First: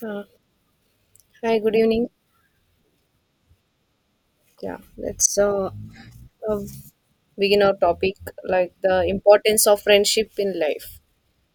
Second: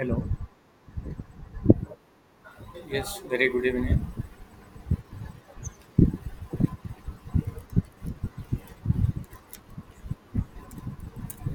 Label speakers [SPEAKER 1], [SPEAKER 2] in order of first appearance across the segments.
[SPEAKER 1] Uh, Hi, good evening.
[SPEAKER 2] Yes, very good evening.
[SPEAKER 1] Yeah, let's uh, begin our topic like the importance of friendship in life.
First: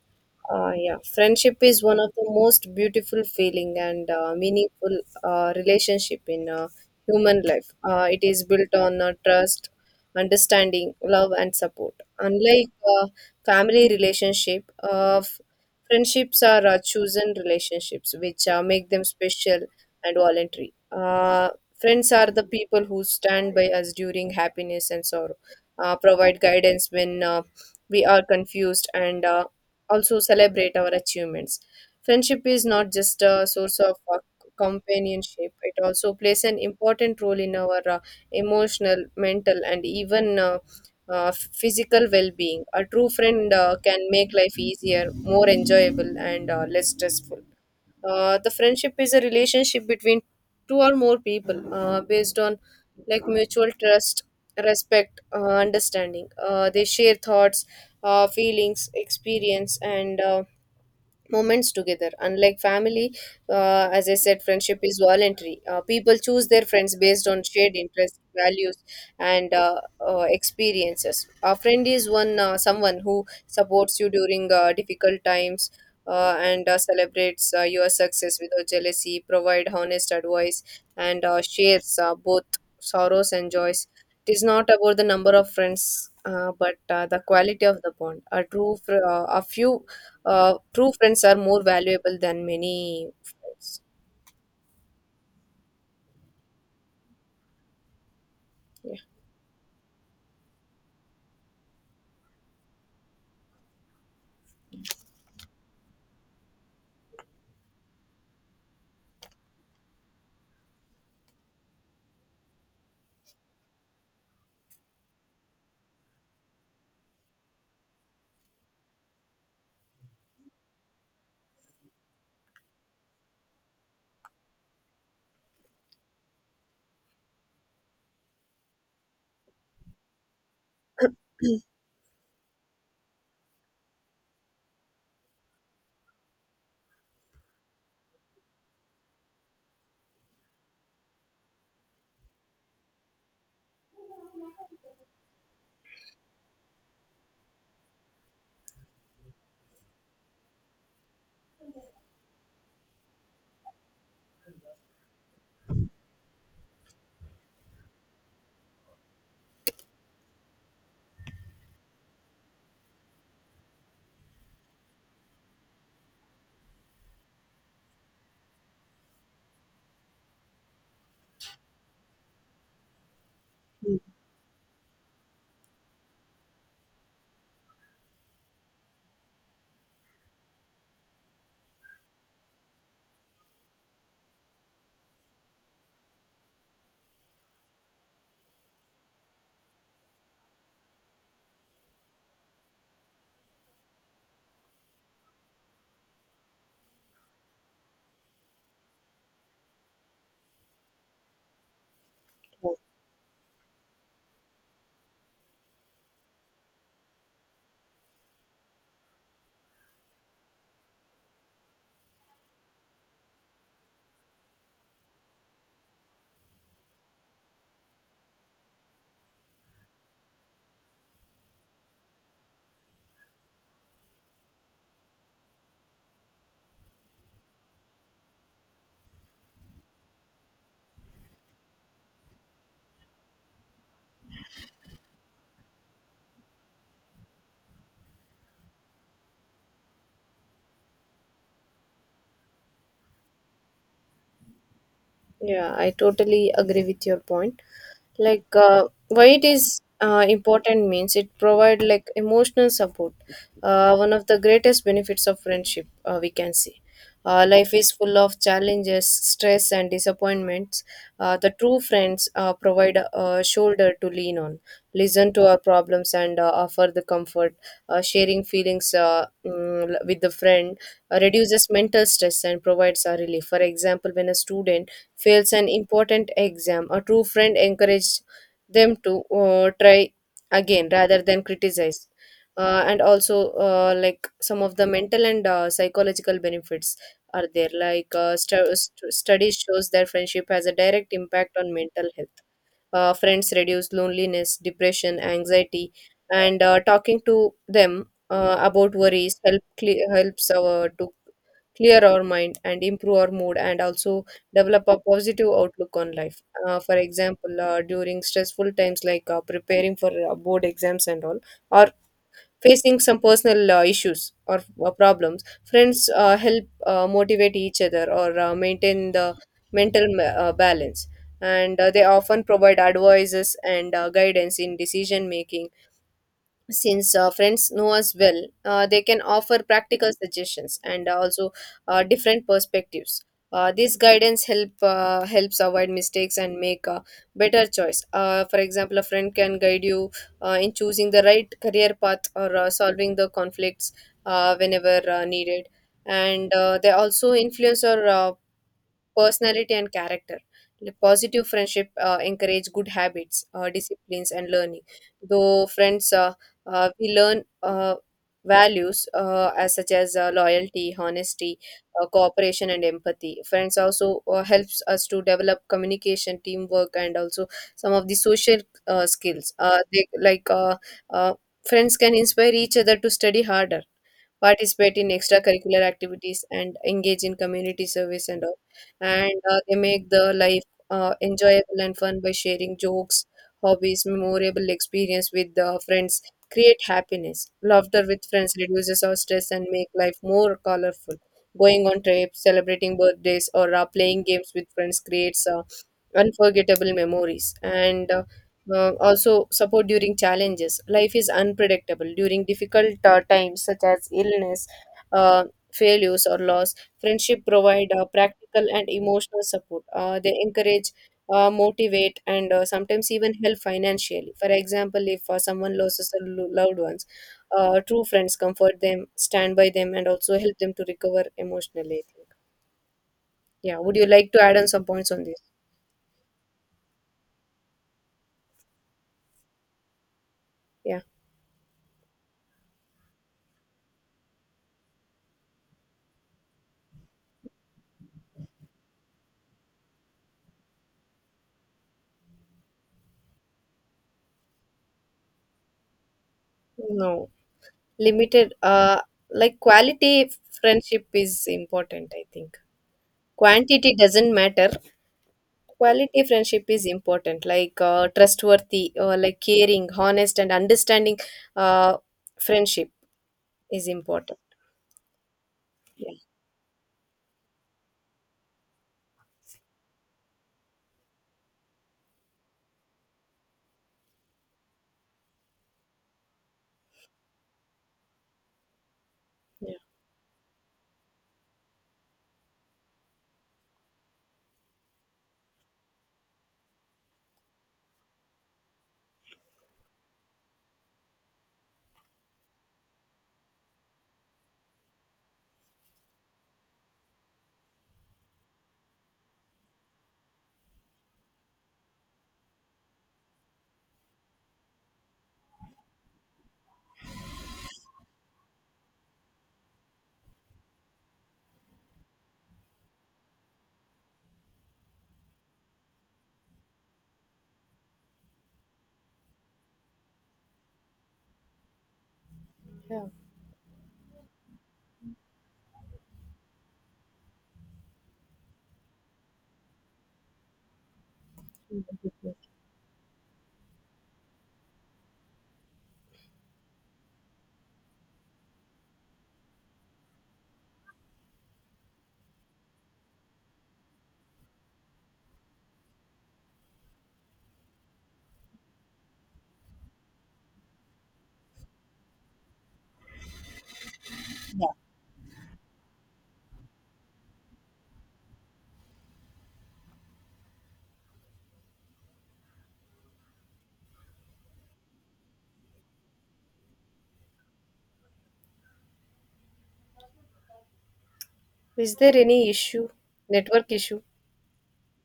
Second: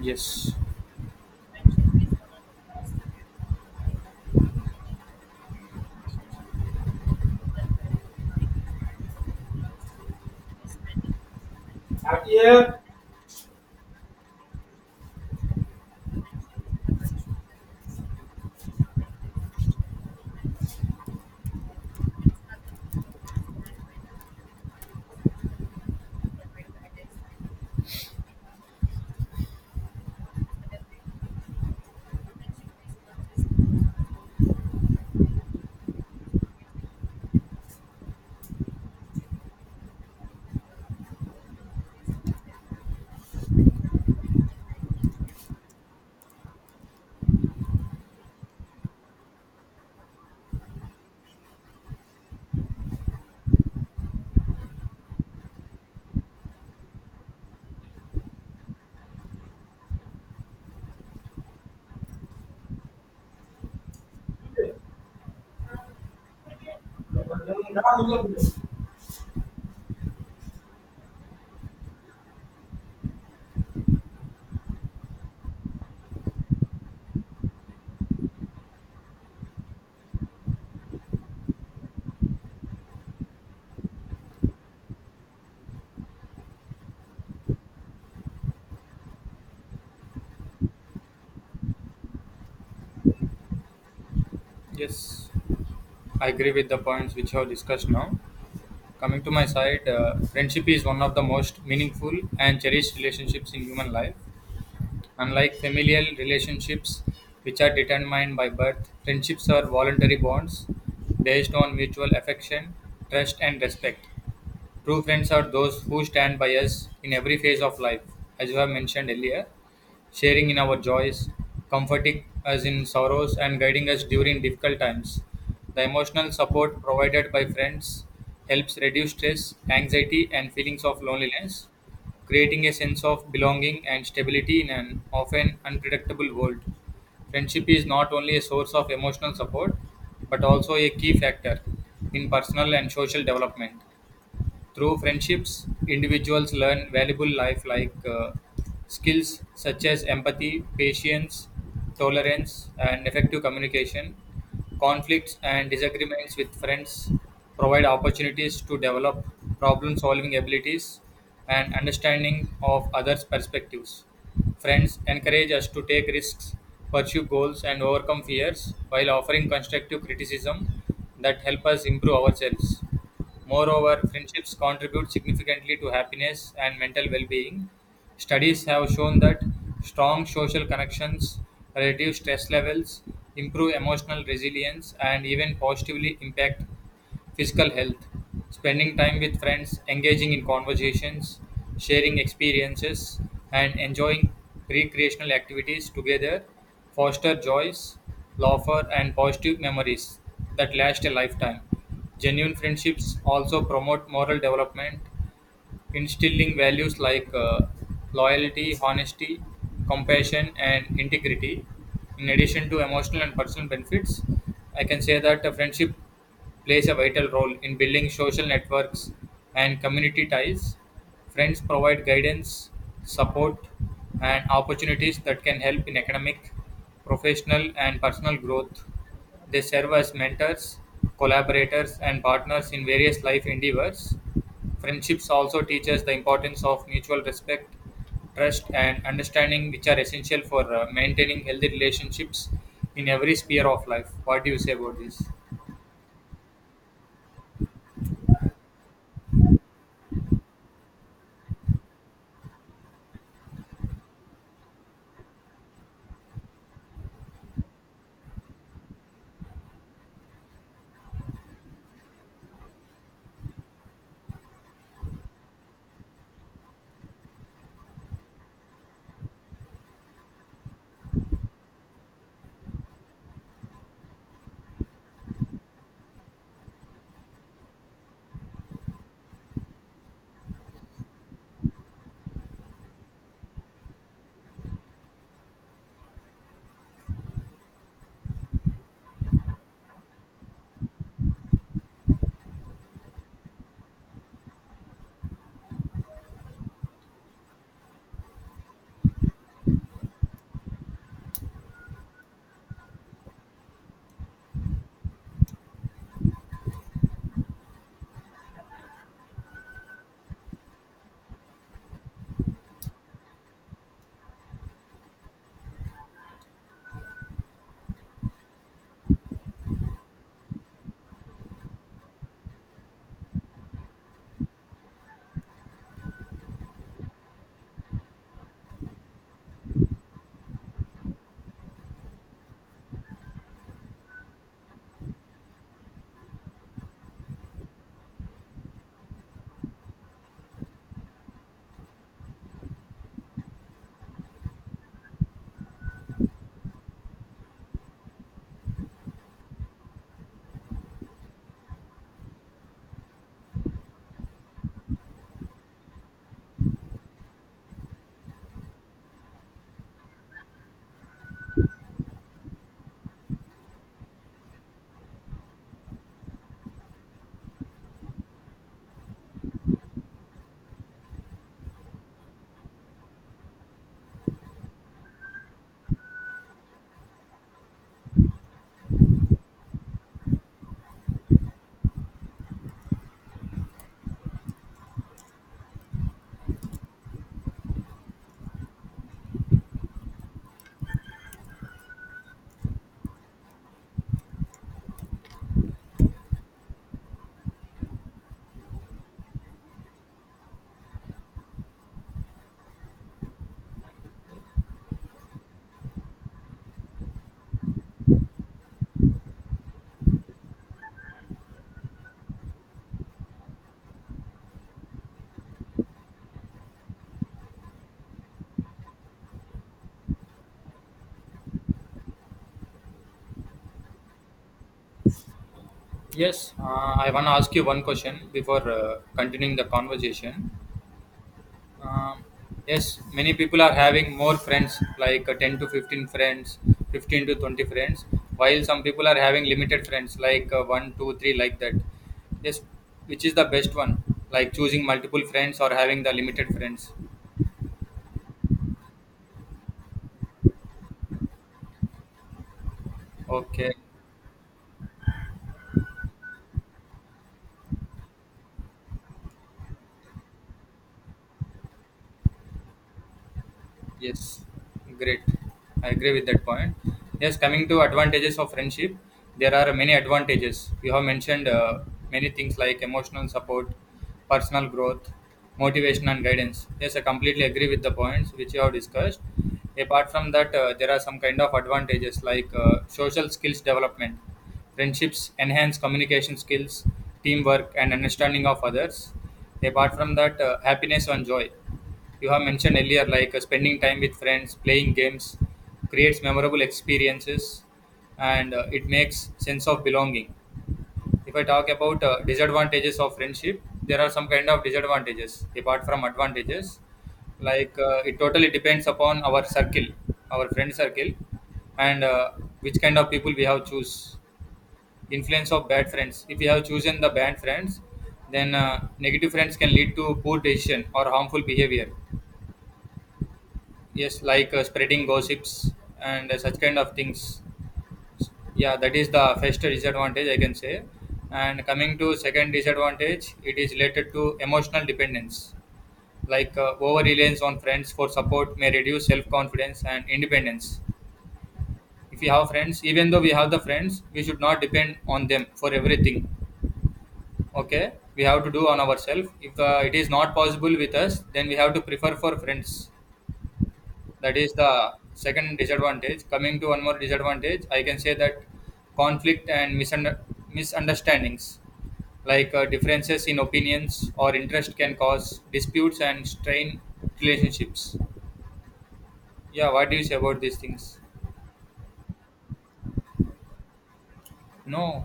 [SPEAKER 2] Yes,
[SPEAKER 1] Yeah, Friendship is one of the most beautiful feeling and meaningful relationship in human life. It is built on trust, understanding, love, and support. Unlike uh, family relationship, friendships are chosen relationships, which make them special and voluntary. Friends are the people who stand by us during happiness and sorrow, provide guidance when we are confused, and also celebrate our achievements. Friendship is not just a source of companionship, it also plays an important role in our emotional, mental, and even physical well being. A true friend can make life easier, more enjoyable, and less stressful. The friendship is a relationship between two or more people based on like mutual trust, respect, understanding. They share thoughts, feelings, experience, and moments together. Unlike family, as I said, friendship is voluntary. People choose their friends based on shared interests,
[SPEAKER 2] yes,
[SPEAKER 1] values, and experiences. A friend is one someone who supports you during difficult times. And Celebrates your success without jealousy, provide honest advice, and shares both sorrows and joys. It is not about the number of friends, but the quality of the bond. A few true friends are more valuable than many friends.
[SPEAKER 2] I agree with the points which you have discussed now.
[SPEAKER 1] Yeah.
[SPEAKER 2] Coming to my side, friendship is one of the most meaningful and cherished relationships in human life. Unlike familial relationships, which are determined by birth, friendships are voluntary bonds based on mutual affection, trust, and respect. True friends are those who stand by us in every phase of life, as you have mentioned earlier, sharing in our joys, comforting us in sorrows, and guiding us during difficult times. The emotional support provided by friends helps reduce stress, anxiety, and feelings of loneliness, creating a sense of belonging and stability in an often unpredictable world. Friendship is not only a source of emotional support, but also a key factor in personal and social development through friendships, individuals learn valuable life like skills such as empathy, patience, tolerance, and effective communication. Conflicts and disagreements with friends provide opportunities to develop problem solving abilities and understanding of others' perspectives. Friends encourage us to take risks, pursue goals, and overcome fears while offering constructive criticism that help us improve ourselves. Moreover, friendships contribute significantly to happiness and mental well being. Studies have shown that strong social connections reduce stress levels, improve emotional resilience, and even positively impact physical health. Spending time with friends, engaging in conversations, sharing experiences, and enjoying recreational activities together foster joys, laughter, and positive memories that last a lifetime. Genuine friendships also promote moral development instilling values like loyalty, honesty, compassion, and integrity. In addition to emotional and personal benefits, I can say that a friendship plays a vital role in building social networks and community ties. Friends provide guidance, support, and opportunities that can help in academic, professional, and personal growth. They serve as mentors, collaborators, and partners in various life endeavors. Friendships also teach us the importance of mutual respect, trust, and understanding, which are essential for maintaining healthy relationships in every sphere of life. What do you say about this?
[SPEAKER 1] Yeah, I totally agree with your point. Why it is important means it provide like emotional support. One of the greatest benefits of friendship, we can see. Life is full of challenges, stress, and disappointments. The true friends provide a shoulder to lean on, listen to our problems, and offer the comfort. Sharing feelings with the friend reduces mental stress and provides a relief. For example, when a student fails an important exam, a true friend encourages them to try again rather than criticize. Like some of the mental and psychological benefits are there. Like studies shows that friendship has a direct impact on mental health. Friends reduce loneliness, depression, anxiety, and talking to them about worries helps our to clear our mind and improve our mood, and also develop a positive outlook on life. For example, during stressful times like preparing for board exams and all, or facing some personal issues or problems, friends help motivate each other or maintain the mental balance. And they often provide advices and guidance in decision making. Since friends know us well, they can offer practical suggestions and also different perspectives. This guidance helps avoid mistakes and make a better choice. For example, a friend can guide you in choosing the right career path, or solving the conflicts whenever needed. And they also influence or personality and character. Like, positive friendship encourage good habits, disciplines, and learning. Though friends, we learn values as such as loyalty, honesty, cooperation, and empathy. Friends also helps us to develop communication, teamwork, and also some of the social skills. They like uh, Friends can inspire each other to study harder, participate in extracurricular activities, and engage in community service and all. And they make the life enjoyable and fun by sharing jokes, hobbies, memorable experience with the friends, create happiness. Laughter with friends reduces our stress and make life more colorful. Going on trips, celebrating birthdays, or playing games with friends creates unforgettable memories. And also, support during challenges. Life is unpredictable. During difficult times, such as illness, uh, failures, or loss, friendship provide practical and emotional support. They encourage, motivate, and sometimes even help financially. For example, if someone loses loved ones, true friends comfort them, stand by them, and also help them to recover emotionally, I think. Yeah. Would you like to add on some points on this?
[SPEAKER 2] Yes, I want to ask you one question before continuing the conversation.
[SPEAKER 1] Yeah.
[SPEAKER 2] Um, yes, many people are having more friends, like 10 to 15 friends, 15 to 20 friends, while some people are having limited friends, like 1, two, three, like that. Yes, which is the best one? Like choosing multiple friends or having the limited friends?
[SPEAKER 1] No. Limited, like quality friendship is important, I think.
[SPEAKER 2] Okay.
[SPEAKER 1] Quantity doesn't matter. Quality friendship is important, like trustworthy, like caring, honest, and understanding uh friendship is important.
[SPEAKER 2] Yes, great. I
[SPEAKER 1] Yeah.
[SPEAKER 2] agree with that point. Yes, coming to advantages of friendship, there are many advantages. You have mentioned many things like emotional support, personal growth, motivation, and guidance. Yes, I completely agree with the points which you have discussed.
[SPEAKER 1] Yeah,
[SPEAKER 2] Apart from that, there are some kind of advantages like social skills development. Friendships enhance communication skills, teamwork, and understanding of others. Apart from that, happiness and joy you have mentioned earlier, like spending time with friends, playing games, creates memorable experiences, and it makes sense of belonging. If I talk about disadvantages of friendship, there are some kind of disadvantages apart from advantages. Like it totally depends upon our circle, our friend circle, and which kind of people we have choose. Influence of bad friends. If we have chosen the bad friends, then negative friends can lead to poor decision or harmful behavior, yes, like spreading gossips and such kind of things. Yeah, that is the first disadvantage I can say. And coming to
[SPEAKER 1] yeah.
[SPEAKER 2] second disadvantage, it is related to emotional dependence, like over reliance on friends for support may reduce self confidence and independence. If we have friends, even though we have the friends, we should not depend on them for everything. Okay, we have to do on ourselves. If it is not possible with us, then we have to prefer for friends. That is the second disadvantage. Coming to one more disadvantage, I can say that conflict and misunderstandings, like differences in opinions or interest can cause disputes and strain relationships. Yeah, what do you say about these things?
[SPEAKER 1] Is there any issue? Network issue?
[SPEAKER 2] No,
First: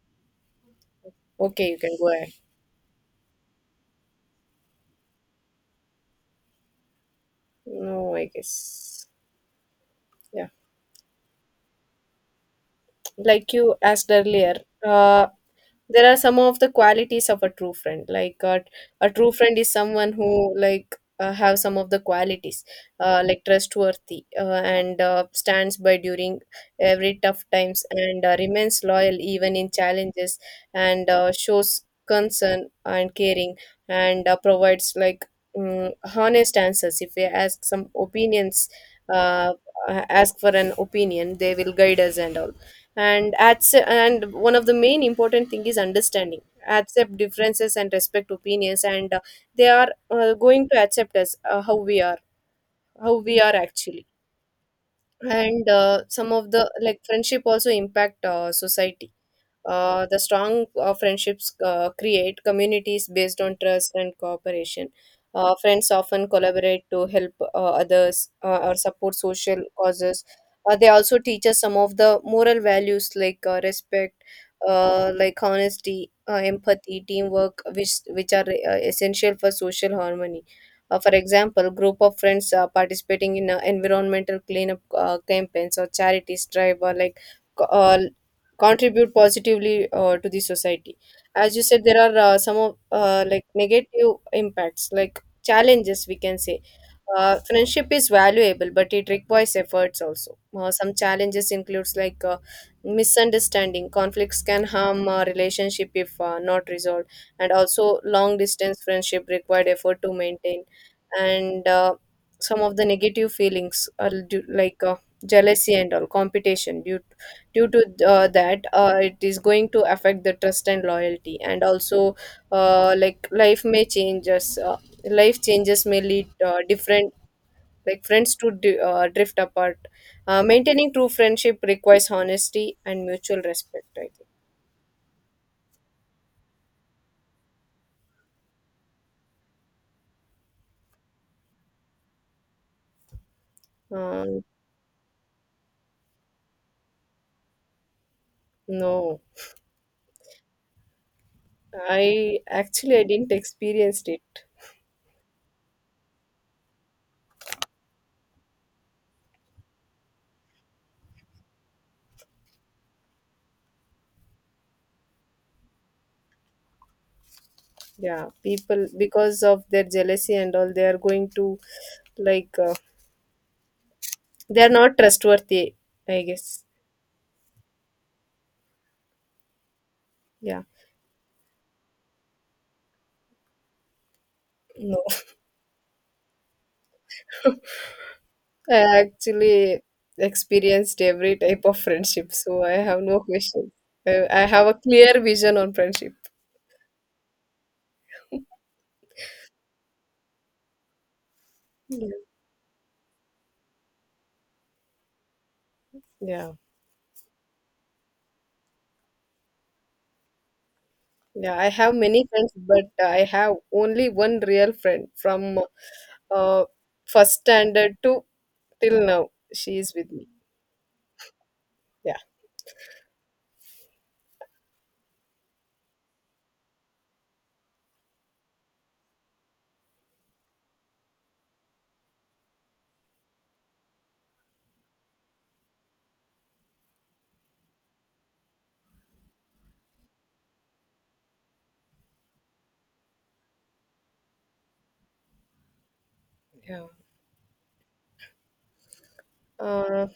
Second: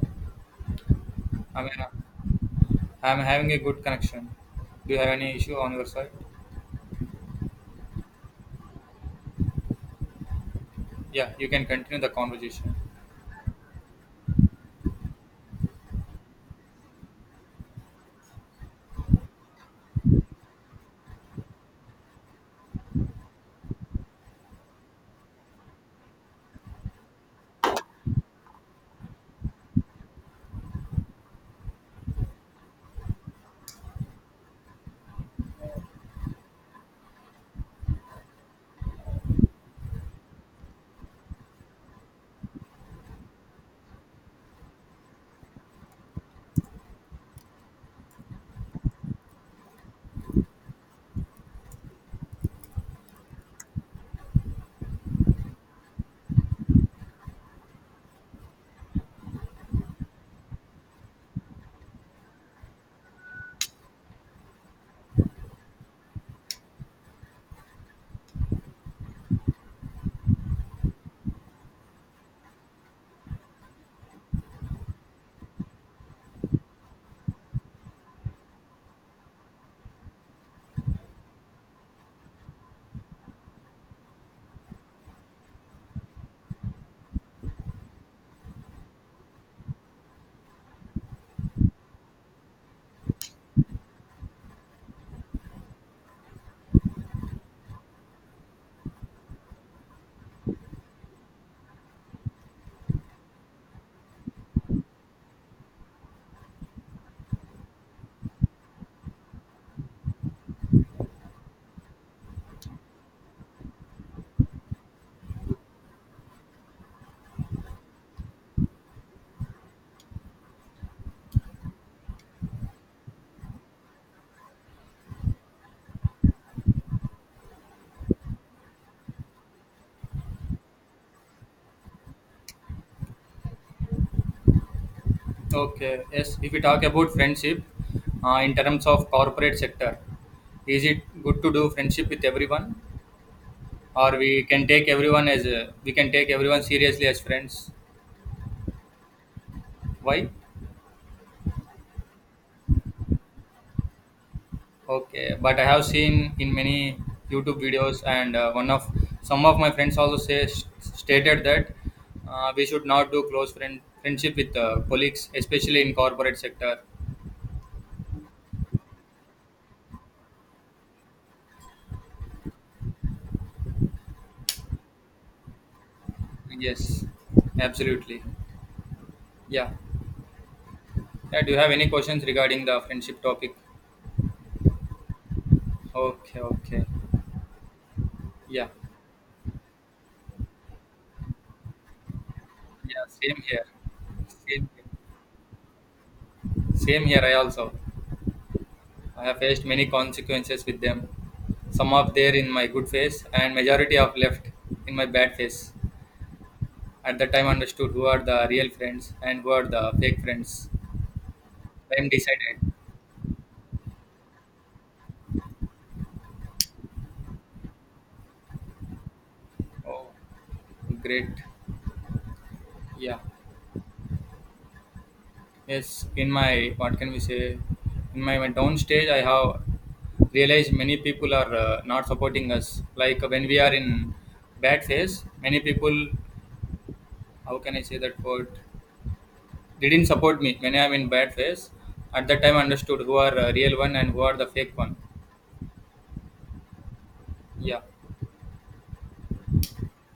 [SPEAKER 2] I
[SPEAKER 1] Okay,
[SPEAKER 2] mean,
[SPEAKER 1] you can go ahead.
[SPEAKER 2] I'm having a good connection. Do you have any issue on your side?
[SPEAKER 1] No, I guess. Yeah.
[SPEAKER 2] Yeah, you can continue the conversation.
[SPEAKER 1] Like you asked earlier, uh there are some of the qualities of a true friend, like a true friend is someone who, like, have some of the qualities, like trustworthy and stands by during every tough times, and remains loyal even in challenges, and shows concern and caring, and provides like mm honest answers. If we ask some opinions, uh, ask for an opinion, they will guide us and all. And one of the main important thing is understanding, accept differences and respect opinions, and they are going to accept us how we are actually. And some of the like friendship also impact society. The strong friendships create communities based on trust and cooperation. Friends often collaborate to help others, or support social causes. They also teach us some of the moral values, like respect, like honesty, empathy, teamwork, which are essential for social harmony. For example, group of friends participating in environmental cleanup campaigns or charities drive, or like co- uh, contribute positively to the society. As you said, there are some of like negative impacts, like challenges we can say. Friendship is valuable, but it requires efforts also. Some challenges includes, like, misunderstanding. Conflicts can harm a relationship if not resolved, and also long distance friendship required effort to maintain. And some of the negative feelings are due, like jealousy and all, competition, due to that it is going to affect the trust and loyalty. And also, like, life changes may lead different like friends to drift apart. Maintaining true friendship requires honesty and mutual respect, I think.
[SPEAKER 2] Okay, yes. If we talk about friendship in terms of corporate sector, is it good to do friendship with everyone, or we
[SPEAKER 1] um,
[SPEAKER 2] can take everyone as a, we can take everyone seriously as friends?
[SPEAKER 1] no.
[SPEAKER 2] Why?
[SPEAKER 1] I didn't experience it.
[SPEAKER 2] Okay, but I have seen in many YouTube videos, and one of some of my friends also says stated that we should not do close friend friendship with colleagues, especially in corporate sector.
[SPEAKER 1] Yeah, people, because of their jealousy and all, they are going to, like, they are not trustworthy, I guess.
[SPEAKER 2] Yes, absolutely. Yeah.
[SPEAKER 1] Yeah.
[SPEAKER 2] Yeah, do you have any questions regarding the friendship topic?
[SPEAKER 1] No.
[SPEAKER 2] Okay, okay. Yeah,
[SPEAKER 1] I actually experienced every type of friendship, so I
[SPEAKER 2] yeah,
[SPEAKER 1] have no
[SPEAKER 2] same here.
[SPEAKER 1] questions. I have
[SPEAKER 2] Same
[SPEAKER 1] a
[SPEAKER 2] here.
[SPEAKER 1] clear vision on friendship.
[SPEAKER 2] Same here, I also. I have faced many consequences with them. Some
[SPEAKER 1] Yeah.
[SPEAKER 2] of there in my good face and majority of left in my bad face.
[SPEAKER 1] Yeah.
[SPEAKER 2] At the time understood who are the real friends and who are the fake friends.
[SPEAKER 1] Yeah, I have
[SPEAKER 2] I'm
[SPEAKER 1] many friends,
[SPEAKER 2] decided.
[SPEAKER 1] but I have only one real friend from uh, first standard to till now. She is
[SPEAKER 2] Oh,
[SPEAKER 1] with me.
[SPEAKER 2] great.
[SPEAKER 1] Yeah.
[SPEAKER 2] Yeah. Yes, in my, what can we say, in my down stage, I have realized many people are not supporting us. Like when we are in bad phase, many people, how can I say that word, didn't support me when I am in bad phase. At that time, I understood who are real one and who are the fake one.
[SPEAKER 1] Yeah.
[SPEAKER 2] Yeah.
[SPEAKER 1] uh,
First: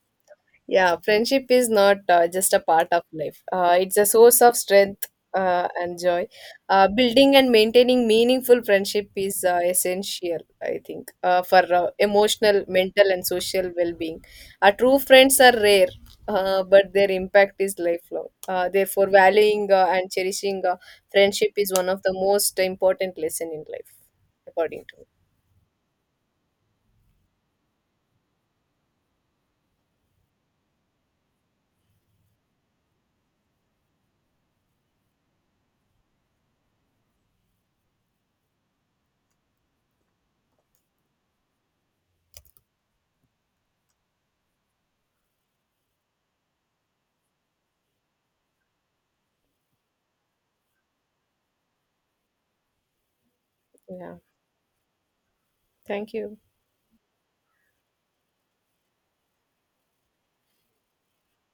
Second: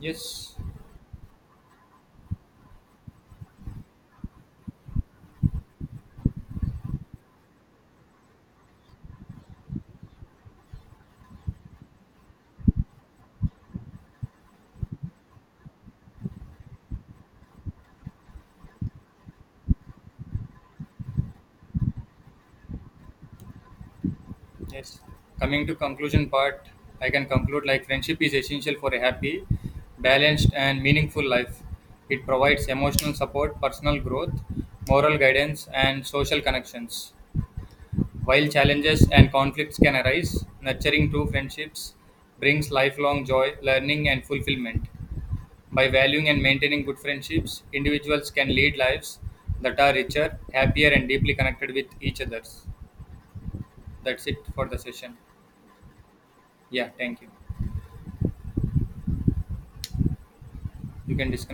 [SPEAKER 2] Yes.
[SPEAKER 1] Yeah, Friendship is not just a part of life. It's a source of strength and joy. Building and maintaining meaningful friendship is essential, I think, for emotional, mental, and social well-being. Our true friends are rare, but their impact is lifelong. Therefore, valuing and cherishing friendship is one of the most important lesson in life, according
[SPEAKER 2] Yes.
[SPEAKER 1] to
[SPEAKER 2] Coming to conclusion part, I can conclude like friendship is essential for a happy, balanced, and meaningful life. It provides emotional support, personal growth, moral guidance, and social connections. While challenges and conflicts can arise, nurturing true friendships brings lifelong joy, learning, and fulfillment. By valuing and maintaining good friendships, individuals can lead lives that are richer, happier, and deeply connected with each other.
[SPEAKER 1] me. Yeah.
[SPEAKER 2] That's it for the session.
[SPEAKER 1] Thank you.
[SPEAKER 2] Yeah, thank you. You can disconnect.